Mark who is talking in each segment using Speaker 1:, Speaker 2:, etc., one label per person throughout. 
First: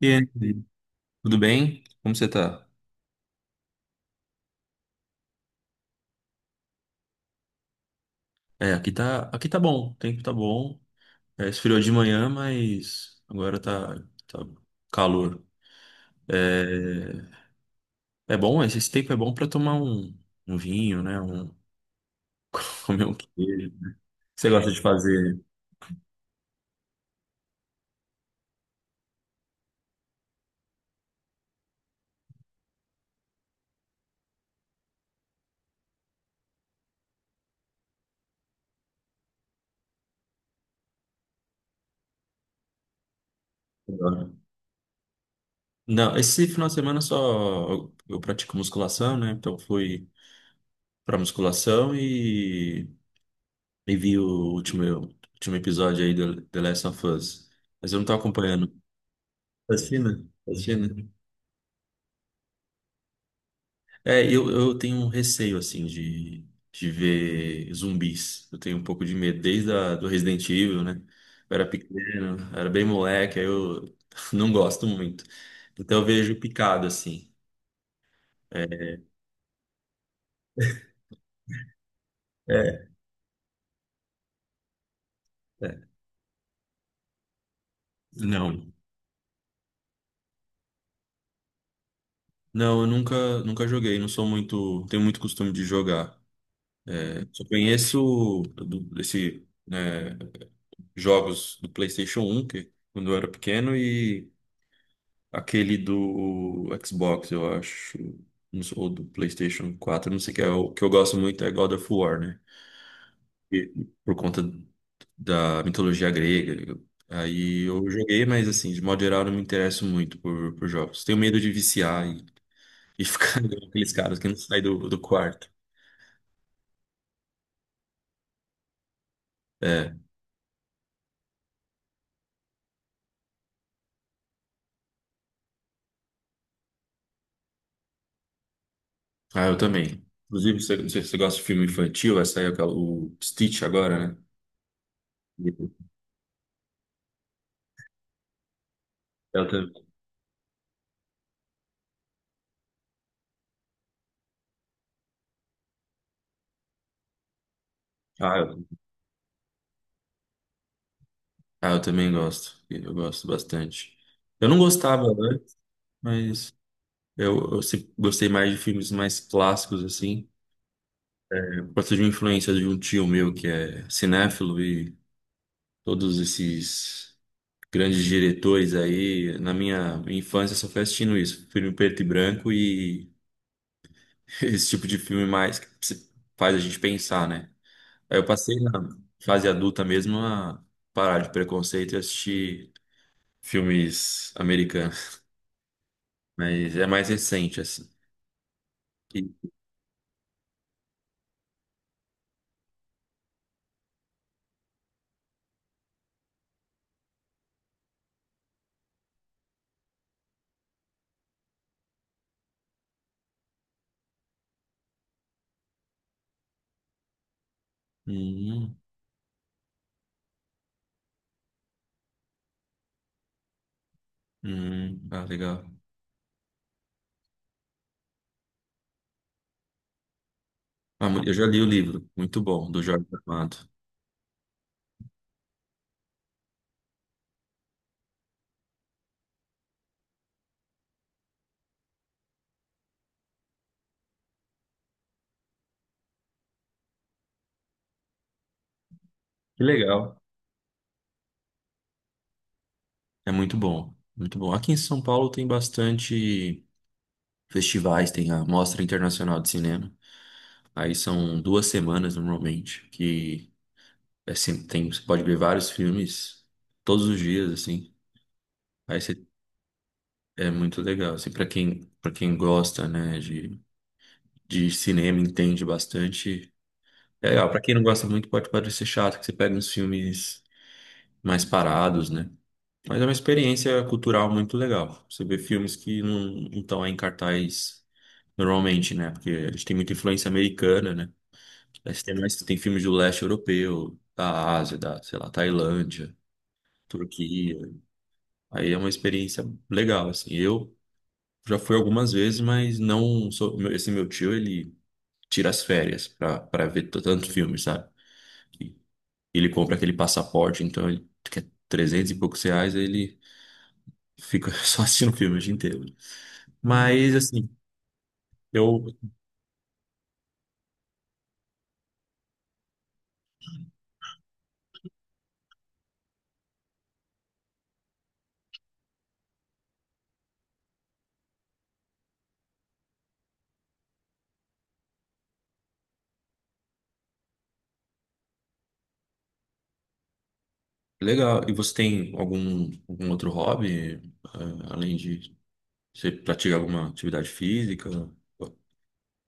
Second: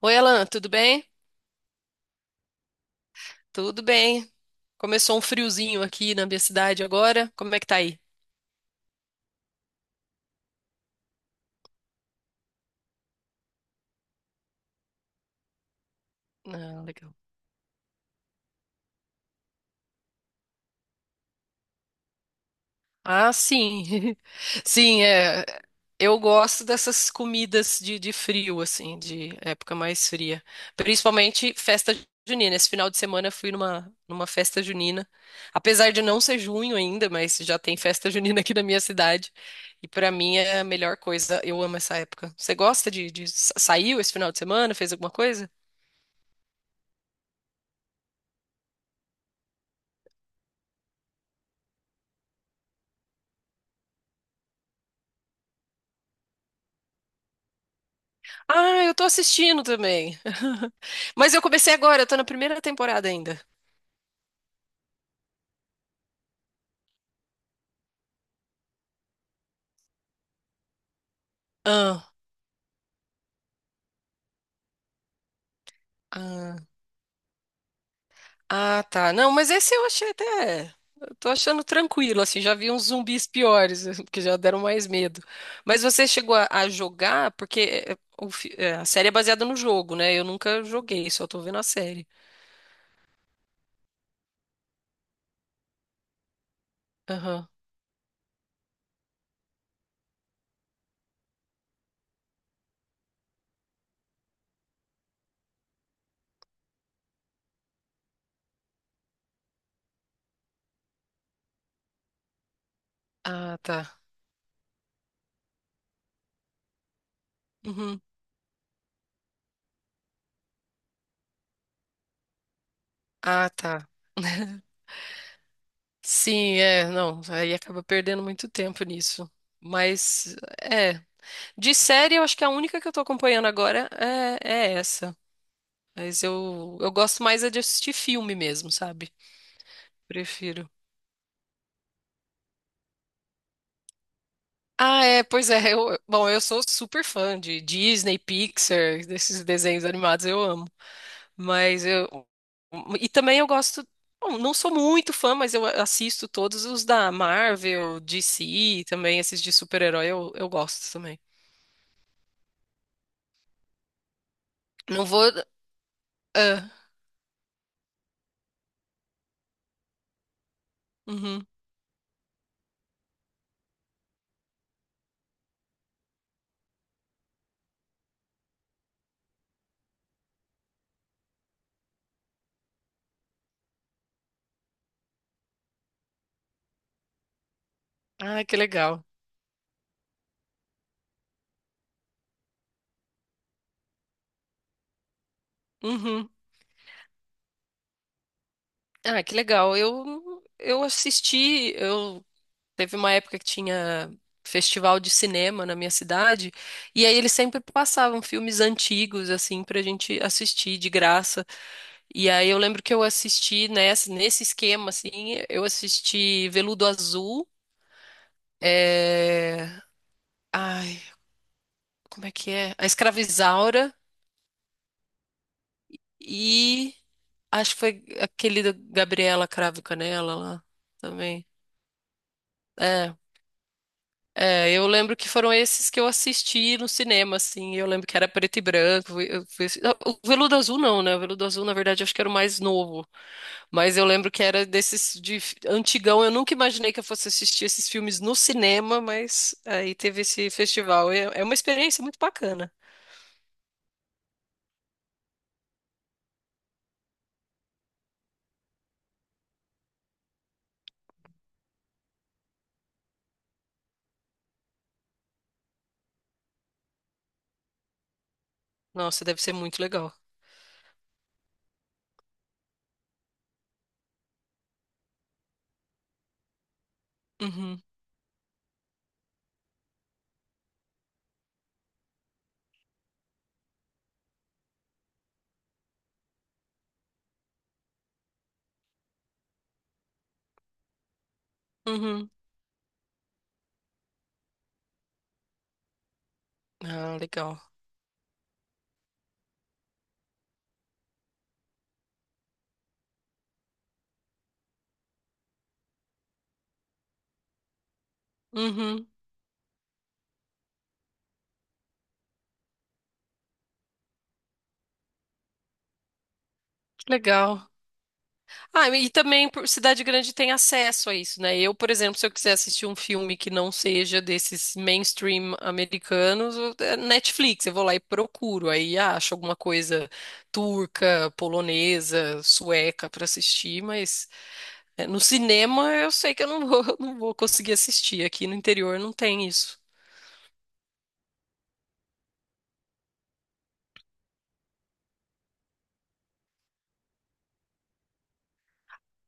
Speaker 1: E
Speaker 2: Oi, Alan,
Speaker 1: aí,
Speaker 2: tudo bem?
Speaker 1: tudo bem? Como você tá?
Speaker 2: Tudo bem. Começou um friozinho aqui na minha cidade agora. Como é que tá aí?
Speaker 1: Aqui tá, aqui tá bom, o tempo tá bom. É, esfriou de manhã, mas agora tá, tá calor.
Speaker 2: Ah, legal.
Speaker 1: É, é bom, esse tempo é bom pra tomar um, um vinho, né? Um, comer um
Speaker 2: Ah,
Speaker 1: queijo.
Speaker 2: sim.
Speaker 1: Você gosta de
Speaker 2: Sim,
Speaker 1: fazer?
Speaker 2: é. Eu gosto dessas comidas de frio, assim, de época mais fria. Principalmente festa junina. Esse final de semana eu fui numa festa junina. Apesar de não ser junho ainda, mas já tem festa junina aqui na minha cidade. E pra mim é a melhor coisa. Eu amo essa época. Você gosta de saiu esse final de semana? Fez alguma coisa?
Speaker 1: Não, esse final de semana só eu pratico musculação, né? Então fui pra musculação e vi o último, último episódio aí do The Last of Us. Mas eu não tô acompanhando.
Speaker 2: Ah, eu tô assistindo
Speaker 1: Fascina,
Speaker 2: também.
Speaker 1: fascina.
Speaker 2: Mas eu comecei agora, eu tô na primeira temporada ainda.
Speaker 1: Eu tenho um receio, assim, de ver zumbis. Eu tenho um pouco de medo, desde a, do Resident Evil, né? Eu era
Speaker 2: Ah,
Speaker 1: pequeno, era bem moleque, aí eu não gosto muito. Então eu vejo
Speaker 2: ah,
Speaker 1: picado, assim.
Speaker 2: ah,
Speaker 1: É,
Speaker 2: tá. Não, mas esse eu achei até. Eu tô achando tranquilo, assim, já vi uns
Speaker 1: é,
Speaker 2: zumbis piores, que já deram mais medo. Mas
Speaker 1: é.
Speaker 2: você chegou a jogar, porque é, é, o fi-
Speaker 1: Não.
Speaker 2: é, a série é baseada no jogo, né? Eu nunca joguei, só tô vendo a série.
Speaker 1: Não, eu nunca, nunca joguei, não sou muito, tenho muito costume de jogar. Só
Speaker 2: Aham.
Speaker 1: conheço do, desse, né, jogos do PlayStation 1, que quando eu era pequeno, aquele do Xbox, eu acho, não sei. Ou do PlayStation 4, não sei o que é. O que eu gosto muito é God of War, né?
Speaker 2: Ah,
Speaker 1: E
Speaker 2: tá.
Speaker 1: por conta da mitologia grega. Aí eu
Speaker 2: Uhum.
Speaker 1: joguei, mas, assim, de modo geral, eu não me interesso muito por jogos. Tenho medo de viciar e ficar
Speaker 2: Ah,
Speaker 1: igual
Speaker 2: tá.
Speaker 1: aqueles caras que não saem do, do quarto.
Speaker 2: Sim, é, não, aí acaba perdendo muito tempo nisso.
Speaker 1: É.
Speaker 2: Mas, é. De série, eu acho que a única que eu tô acompanhando agora é essa. Mas eu gosto mais é de assistir filme mesmo, sabe?
Speaker 1: Ah, eu também. Inclusive,
Speaker 2: Prefiro.
Speaker 1: você, não sei se você gosta de filme infantil, vai sair aquela- o Stitch agora, né?
Speaker 2: Ah, é, pois é. Bom, eu sou super fã de Disney, Pixar, desses
Speaker 1: Eu
Speaker 2: desenhos
Speaker 1: também.
Speaker 2: animados, eu amo. Mas eu. E também eu gosto. Bom, não sou muito fã, mas eu assisto todos os da Marvel,
Speaker 1: Ah,
Speaker 2: DC, também esses de super-herói eu gosto também.
Speaker 1: ah, eu também gosto. Eu gosto bastante. Eu não gostava
Speaker 2: Não vou.
Speaker 1: antes, mas
Speaker 2: Ah,
Speaker 1: eu sempre gostei mais de filmes mais clássicos, assim.
Speaker 2: uhum.
Speaker 1: Eu gosto de uma influência de um tio meu que é cinéfilo e todos esses grandes diretores aí. Na minha infância, eu só fui assistindo isso. Filme preto e branco e esse tipo de filme mais que se- faz a gente pensar, né? Aí eu
Speaker 2: Ah,
Speaker 1: passei
Speaker 2: que
Speaker 1: na
Speaker 2: legal.
Speaker 1: fase adulta mesmo a parar de preconceito e assistir filmes americanos.
Speaker 2: Uhum.
Speaker 1: Mas é mais recente, assim.
Speaker 2: Ah, que
Speaker 1: E-
Speaker 2: legal. Eu teve uma época que tinha festival de cinema na minha cidade, e aí eles sempre passavam filmes antigos assim pra gente assistir de graça. E aí eu lembro que eu assisti nesse esquema assim, eu assisti Veludo Azul,
Speaker 1: hum,
Speaker 2: é... Ai, como é que é? A Escravizaura
Speaker 1: ah, legal.
Speaker 2: e acho que foi aquele da Gabriela Cravo e Canela lá
Speaker 1: Ah, mu- eu já
Speaker 2: também.
Speaker 1: li o livro, muito bom, do Jorge
Speaker 2: É.
Speaker 1: Amado.
Speaker 2: É, eu lembro que foram esses que eu assisti no cinema, assim. Eu lembro que era preto e branco. O Veludo Azul não, né? O Veludo Azul, na verdade, acho que era o mais novo. Mas eu lembro que era desses antigão. Eu nunca imaginei que eu fosse assistir esses filmes no cinema, mas
Speaker 1: Que
Speaker 2: aí
Speaker 1: legal.
Speaker 2: teve esse festival. É, é uma experiência muito bacana.
Speaker 1: É muito bom, muito bom. Aqui em São Paulo tem bastante festivais, tem a Mostra Internacional de Cinema. Aí são duas semanas normalmente, que é sempre, tem, você pode ver vários filmes todos os dias, assim. Aí
Speaker 2: Nossa,
Speaker 1: você,
Speaker 2: deve ser muito legal.
Speaker 1: é muito legal, assim, para quem gosta, né, de cinema, entende bastante. É, ó, pra quem
Speaker 2: Uhum,
Speaker 1: não gosta muito, pode parecer chato que você pega uns filmes mais parados, né? Mas é uma experiência cultural muito legal. Você vê filmes que não estão aí em cartaz normalmente, né? Porque a gente tem muita influência americana, né? Aí você tem
Speaker 2: uhum.
Speaker 1: mais, tem filmes do leste europeu, da Ásia, da, sei lá, Tailândia,
Speaker 2: Ah,
Speaker 1: Turquia.
Speaker 2: legal.
Speaker 1: Aí é uma experiência legal, assim. Eu já fui algumas vezes, mas não sou, meu- esse meu tio, ele tira as férias pra, pra ver t- tanto filme, sabe?
Speaker 2: Uhum,
Speaker 1: Ele compra aquele passaporte, então ele quer 300 e poucos reais, aí ele fica só assistindo filme o dia inteiro. Uhum. Mas, assim,
Speaker 2: legal.
Speaker 1: eu.
Speaker 2: Ah, e também por cidade grande tem acesso a isso, né? Eu, por exemplo, se eu quiser assistir um filme que não seja desses mainstream americanos, é Netflix, eu vou lá e procuro, aí acho alguma coisa turca, polonesa, sueca para assistir, mas é, no cinema eu sei que eu não vou, não vou conseguir assistir. Aqui no interior não tem isso.
Speaker 1: Legal. E você tem algum, algum outro hobby, ah, além de. Você pratica alguma atividade física?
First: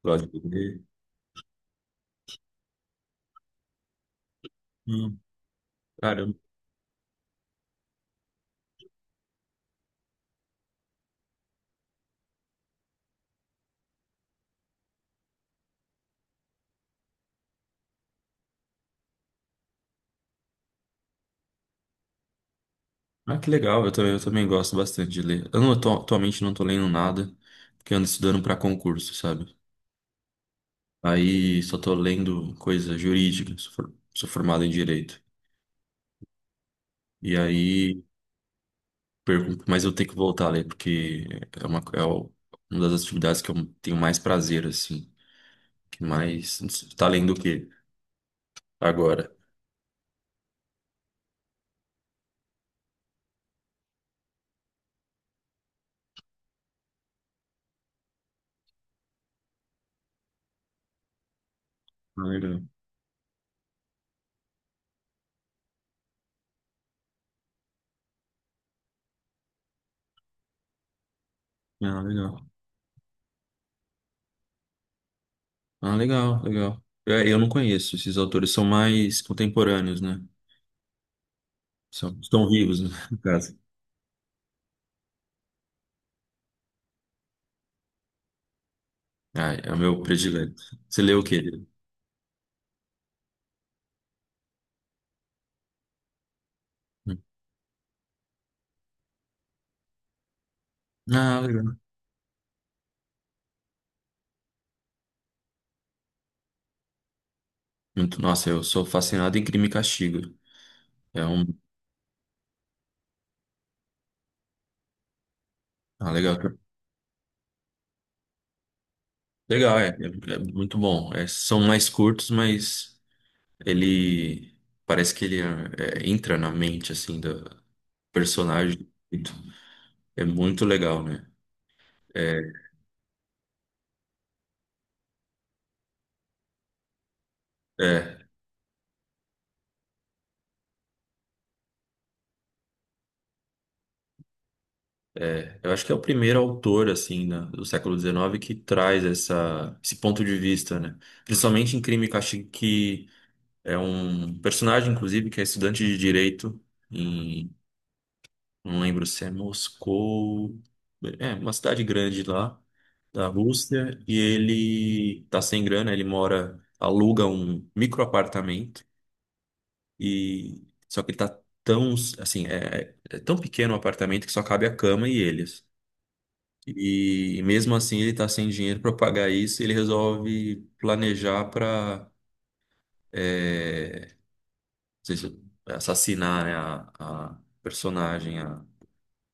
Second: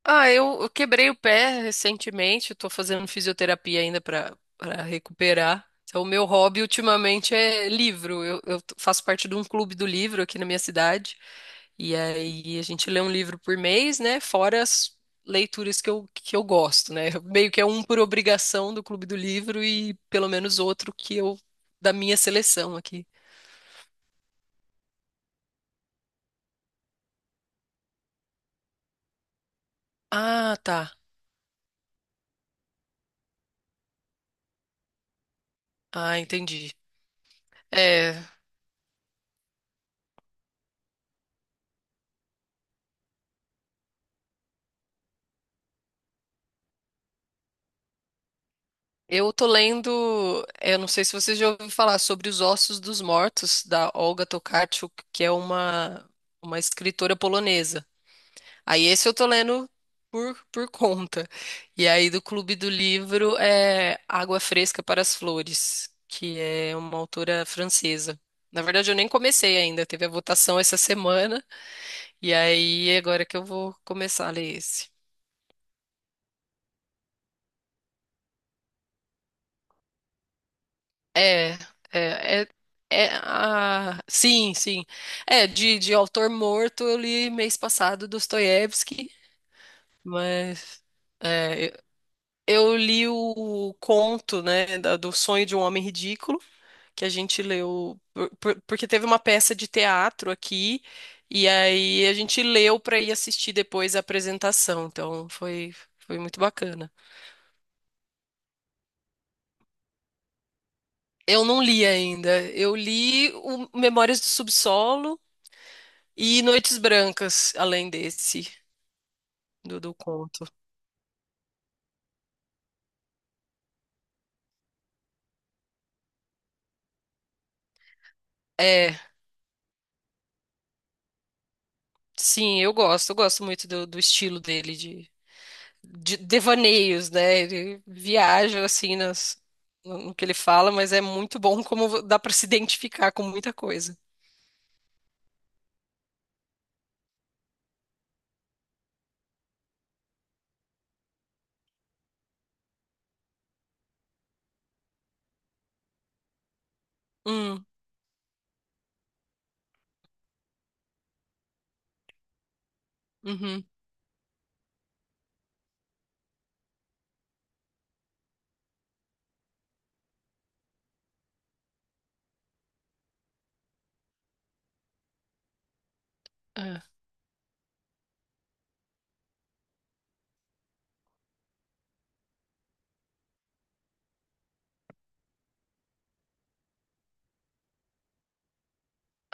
Speaker 1: Gosta
Speaker 2: Ah,
Speaker 1: de
Speaker 2: eu
Speaker 1: ler?
Speaker 2: quebrei o pé recentemente. Estou fazendo fisioterapia ainda para
Speaker 1: Hum,
Speaker 2: recuperar. Então, o meu
Speaker 1: caramba.
Speaker 2: hobby ultimamente é livro. Eu faço parte de um clube do livro aqui na minha cidade. E aí a gente lê um livro por mês, né? Fora as leituras que eu gosto, né? Meio que é um por obrigação do clube do livro e pelo menos outro que eu da minha seleção aqui.
Speaker 1: Ah, que legal. Eu também gosto bastante de ler. Eu não, atu- atualmente não tô lendo nada, porque eu ando estudando para concurso, sabe?
Speaker 2: Ah, tá.
Speaker 1: Aí só tô lendo coisa jurídica, sou, for- sou formado em direito.
Speaker 2: Ah, entendi.
Speaker 1: E aí
Speaker 2: É.
Speaker 1: pergunto, mas eu tenho que voltar ali, porque é uma, é o- uma das atividades que eu tenho mais prazer, assim. Que mais. Não tá além do que agora.
Speaker 2: Eu tô lendo, eu não sei se você já ouviu falar sobre Os Ossos dos Mortos, da Olga Tokarczuk, que é uma escritora polonesa. Aí esse eu tô lendo por conta. E aí
Speaker 1: Ah,
Speaker 2: do Clube
Speaker 1: legal.
Speaker 2: do Livro é Água Fresca para as Flores, que é uma autora francesa. Na verdade, eu nem comecei ainda, teve a votação essa semana,
Speaker 1: Ah,
Speaker 2: e
Speaker 1: legal.
Speaker 2: aí agora que eu vou começar a ler esse.
Speaker 1: Ah, legal, legal. Eu, não conheço, esses autores são mais contemporâneos, né?
Speaker 2: É,
Speaker 1: São,
Speaker 2: é,
Speaker 1: estão
Speaker 2: é,
Speaker 1: vivos, né? No caso.
Speaker 2: sim, sim. É, de autor morto eu li mês passado Dostoiévski,
Speaker 1: Ah, é o meu predileto.
Speaker 2: mas
Speaker 1: Você leu o quê?
Speaker 2: é, eu li o conto, né, do Sonho de um Homem Ridículo, que a gente leu, porque teve uma peça de teatro aqui,
Speaker 1: Ah,
Speaker 2: e
Speaker 1: legal.
Speaker 2: aí a gente leu para ir assistir depois a apresentação, então foi muito bacana.
Speaker 1: Muito- nossa, eu sou fascinado em Crime e Castigo. É um.
Speaker 2: Eu não li ainda. Eu li o Memórias do Subsolo
Speaker 1: Ah,
Speaker 2: e
Speaker 1: legal.
Speaker 2: Noites Brancas, além desse,
Speaker 1: Legal, é.
Speaker 2: do
Speaker 1: É, é
Speaker 2: conto.
Speaker 1: muito bom. É, são mais curtos, mas. Ele parece que ele é, é, entra na mente assim do personagem.
Speaker 2: É,
Speaker 1: É muito legal, né? É,
Speaker 2: sim, eu gosto muito do estilo dele, de devaneios, né? Ele
Speaker 1: é,
Speaker 2: viaja, assim, nas, no, no que ele fala, mas é muito bom como dá pra se identificar com muita coisa.
Speaker 1: é. Eu acho que é o primeiro autor assim da- do século XIX que traz essa, esse ponto de vista, né? Principalmente em Crime e Castigo, que é um personagem, inclusive, que é estudante de direito.
Speaker 2: Hum,
Speaker 1: Não lembro se é Moscou. É, uma cidade grande lá da
Speaker 2: uhum,
Speaker 1: Rússia. E ele tá sem grana, ele mora, aluga um microapartamento. E só que ele tá tão, assim, é, é tão pequeno o apartamento que só cabe a cama e eles.
Speaker 2: é,
Speaker 1: E mesmo assim ele tá sem dinheiro para pagar isso, e ele resolve planejar para assassinar, né, a personagem.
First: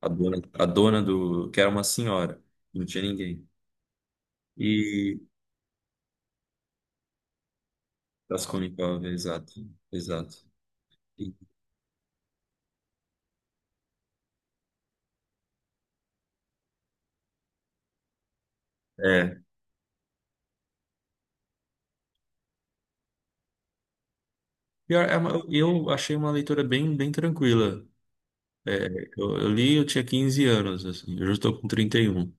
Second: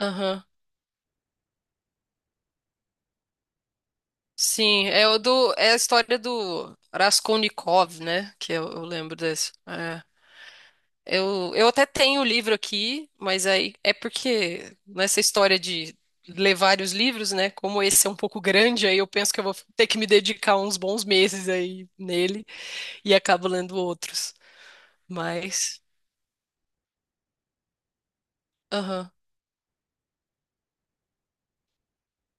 Speaker 1: A dona do. Que era uma senhora, não tinha ninguém.
Speaker 2: Sim, é, o
Speaker 1: E.
Speaker 2: do, é a história do Raskolnikov, né? Que eu
Speaker 1: Raskolnikov,
Speaker 2: lembro desse.
Speaker 1: exato,
Speaker 2: É.
Speaker 1: exato. E-
Speaker 2: Eu até tenho o livro aqui, mas aí é porque nessa história de ler vários livros, né? Como esse é um pouco grande, aí eu penso
Speaker 1: é.
Speaker 2: que eu vou ter que me dedicar uns bons meses aí nele e acabo lendo outros.
Speaker 1: Pior, é uma-
Speaker 2: Mas,
Speaker 1: eu achei uma leitura bem, bem tranquila. É,
Speaker 2: aham.
Speaker 1: eu li, eu tinha 15 anos, assim, eu já estou com 31.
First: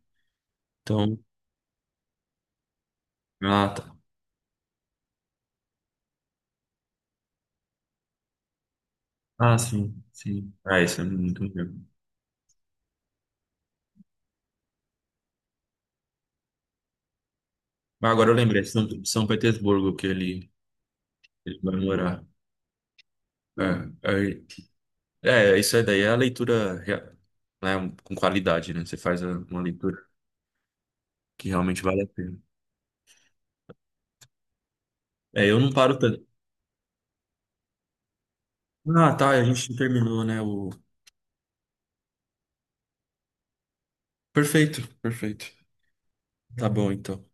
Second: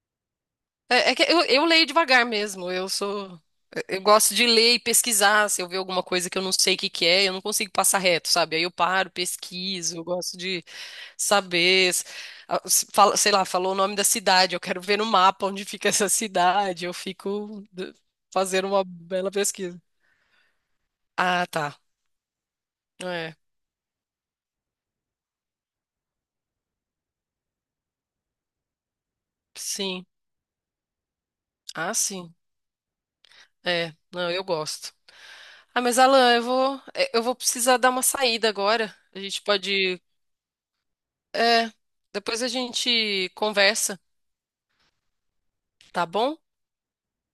Speaker 2: É, é
Speaker 1: Então.
Speaker 2: que eu leio devagar mesmo.
Speaker 1: Ah, tá.
Speaker 2: Eu gosto de ler e pesquisar. Se eu ver alguma coisa que eu não sei o que que é, eu não consigo passar reto, sabe? Aí eu paro,
Speaker 1: Ah,
Speaker 2: pesquiso.
Speaker 1: sim,
Speaker 2: Eu gosto
Speaker 1: sim.
Speaker 2: de
Speaker 1: Ah, isso é muito legal.
Speaker 2: saber, sei lá, falou o nome da cidade, eu quero ver no mapa onde fica essa cidade,
Speaker 1: Mas agora eu lembrei,
Speaker 2: fazendo uma
Speaker 1: São, São
Speaker 2: bela pesquisa.
Speaker 1: Petersburgo que ele,
Speaker 2: Ah,
Speaker 1: ele vai
Speaker 2: tá.
Speaker 1: morar.
Speaker 2: É,
Speaker 1: É, é, é, isso aí daí é a leitura, rea- né, com qualidade, né? Você faz a- uma leitura
Speaker 2: sim.
Speaker 1: que realmente
Speaker 2: Ah,
Speaker 1: vale a
Speaker 2: sim.
Speaker 1: pena.
Speaker 2: É, não, eu gosto.
Speaker 1: É, eu não
Speaker 2: Ah,
Speaker 1: paro
Speaker 2: mas
Speaker 1: tanto.
Speaker 2: Alan, eu vou precisar dar uma saída agora.
Speaker 1: Ah,
Speaker 2: A
Speaker 1: tá,
Speaker 2: gente
Speaker 1: a gente
Speaker 2: pode,
Speaker 1: terminou, né? O...
Speaker 2: é, depois a gente conversa,
Speaker 1: Perfeito, perfeito.
Speaker 2: tá bom?
Speaker 1: Tá bom, então.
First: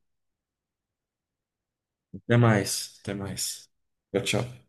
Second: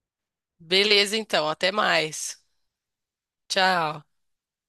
Speaker 2: Beleza, então, até
Speaker 1: Até
Speaker 2: mais.
Speaker 1: mais, até mais.
Speaker 2: Tchau.
Speaker 1: Tchau, tchau.